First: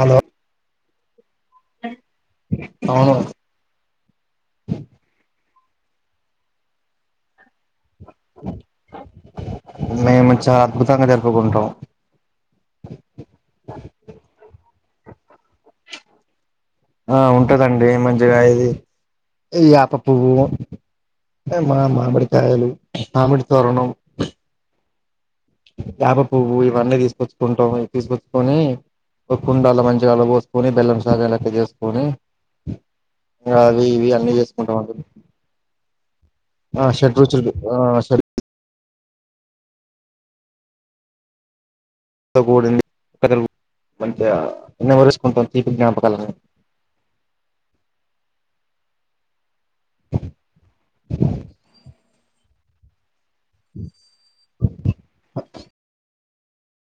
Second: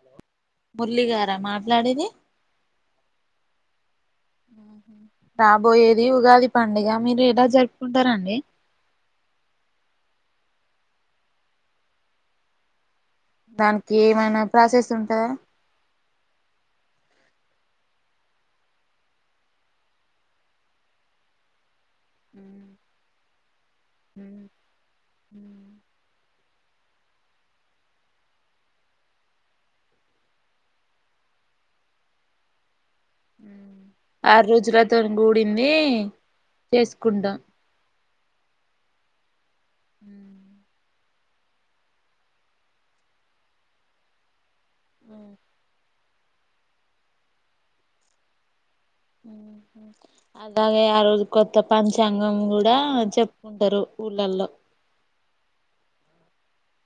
Hello మురళిగార మాట్లాడేది? అవును. రాబోయేది ఉగాది పండుగ. మీరెలా జరుప్ కుంటారండి? చాల అద్భుతంగ జరుపుకుంటాం. దానికి ఏమైనా ప్రాసెస్ ఉంటదా? ఆ ఉంటదండి మంచిగా, ఇది యాప పువ్వు, మా మామిడికాయలు, మామిడి తోరణం, ఆ యాప పువ్వు ఇవన్నీ తీసుకొచ్చుకుంటాం. ఇ తీసుకొచ్చుకొని, ఓ కుండాల మంచిగ అల పోసుకొని, బెల్లంసాగ లెక్క చేసుకొని, ఇంగ అవి ఇవి అన్నీ ఆరు చేసుకుంటాం అండి. రోజులతో కూడింది ఆ షడ్ చేసుకుంటాం రుచులు ఆ షడ్ మ్ తక్కువ పడింది తకరువు మంచిగా నెమరేసుకుంటాం. తీపి జ్ఞాపకాలన్ని. [inaudible] అలాగే ఆ రోజు కొత్త పంచాంగం కూడ చెప్ ఉంటరు ఊళ్ళల్ల.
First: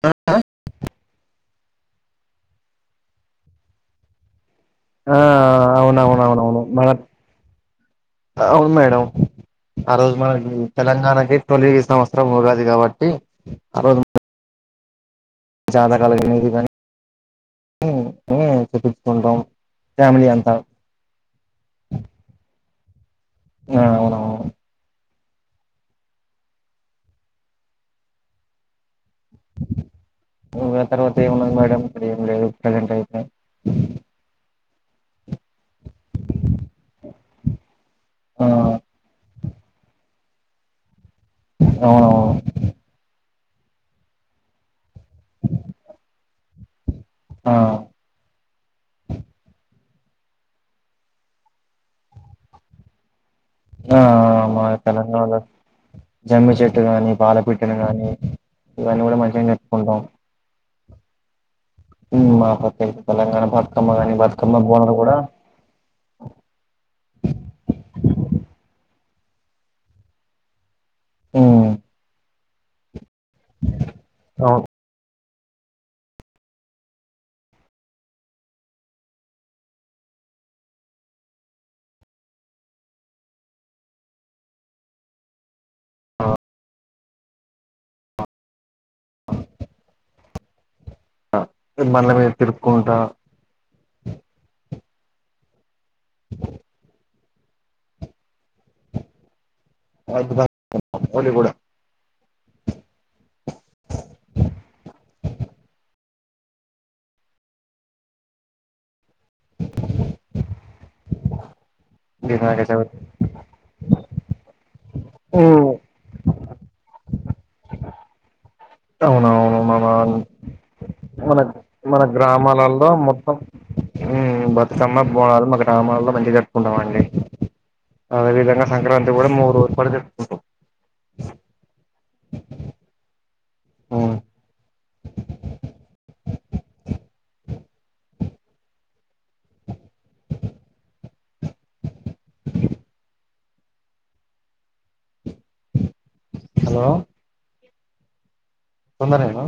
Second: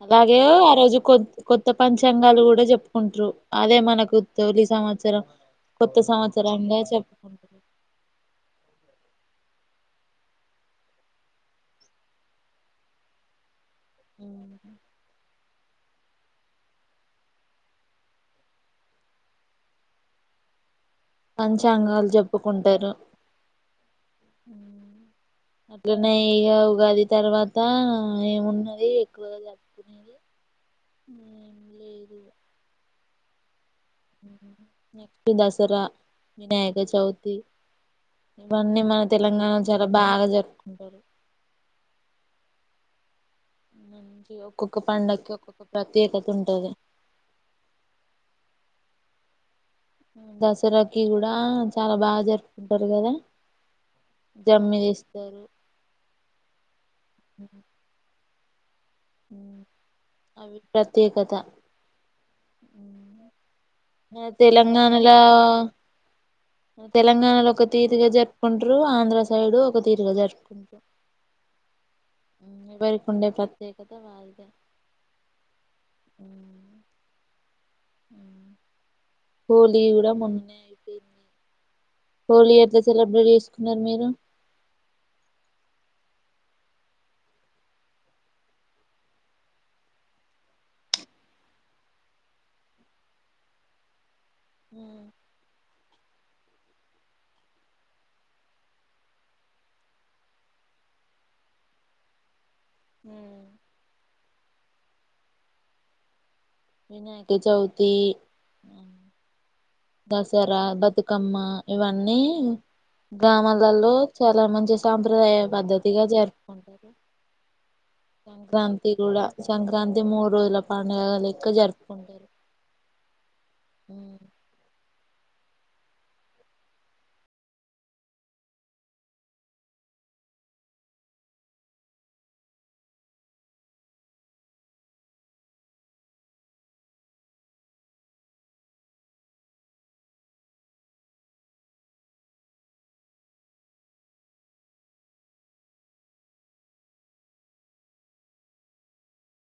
అలాగే ఆ రోజు కొత్ కొత్త పంచాంగాలు కూడ చెప్పుకుంటరు. అదే మనకు తొలి ఆ సంవత్సరం. కొత్త అవునవునవునవును సంవత్సరంగా మన చెప్పుకున్ అవును మేడం. ఆ రోజు మనకి తెలంగాణకి తొలి సంవత్సరం ఉగాది కాబట్టి, ఆ రోజు మ జాతకాలు గానీ, ఇవి గానీ, ఇ ఈ చెప్పించుకుంటాం. ఫ్యామిలీ అంతా. పంచాంగాలు చెప్పుకుంటరు. ఆ అవునవును అట్లనే ఇగ ఉగాది తర్వాత ఏమున్నది, ఎక్కువగా జరుపుకునేది ఉగాది తర్వాత ఏం ఏమున్నది మేడం? ఏం లేదు ప్రజెంట్ అయితే. నక్స్ట్ దసరా వినాయక చౌతి ఆ ఇవన్నీ మన తెలంగాణ చాల బాగ జరుపుకుంటారు. ఆ మంచిగ ఒకో. క్క పండక్కి ఒక్కొక్క ప్రత్యేకత ఉంటది. ఆ దసరాకి కూడ చాల బా జరుపుకుంటారు కదా! ఆ మా జమ్మి తెలంగాణలో తీస్తారు. జమ్మి చెట్టు గాని, పాల పిట్టనీ గాని, ఇవన్నీ కూడ మంచిగనే జరుపుకుంటాం. అవి ప్రత్యేకత. ఉమ్ మా పాటే తెలంగాణ భాష. తెలంగాణల తెలంగాణలో ఒక తీరుగా జెర్పుకుంటారు. ఆంధ్రా సైడ్ ఒక తీరుగా జరుపుకుంటారు. ఉమ్ ఎవరికి ఉండే ప్రత్యేకత వారిదే, అవును ఉమ్ హోలీ గూడా మొన్ననే అయిపోయింది హోలీ ఎట్లా సెలబ్రేట్ చేసుకున్నారు మీరు ఆ [inaudible] బండ్ల మీద తిరుపుకుంటా ఉమ్ [unintelligible] [unintelligible] హోలీ గూడా వినాయక చవితి దసరా, బతుకమ్మ ఇవన్నీ వినాయక చవితి గ్రామాలలో చాలా మంచి సాంప్రదాయ ఉమ్ పద్ధతిగా జరుపుకుంటారు. సం క్రాంతి గూడా అవునవును మన సంక్రాంతి మూడు రోజుల పండుగ మన లెక్క మన జరుపుకుంటారు. గ్రామాలలో ఉమ్ సమ్మ బోనాలు మా గ్రామాలలో మంచిగా జరుపుకుంటామండి. అదే విధంగా సంక్రాంతి గూడా మూడు రోజు పాటు జెరుపుకుంటాం. అ. [inaudible] ఉమ్ హలో తొందరేనా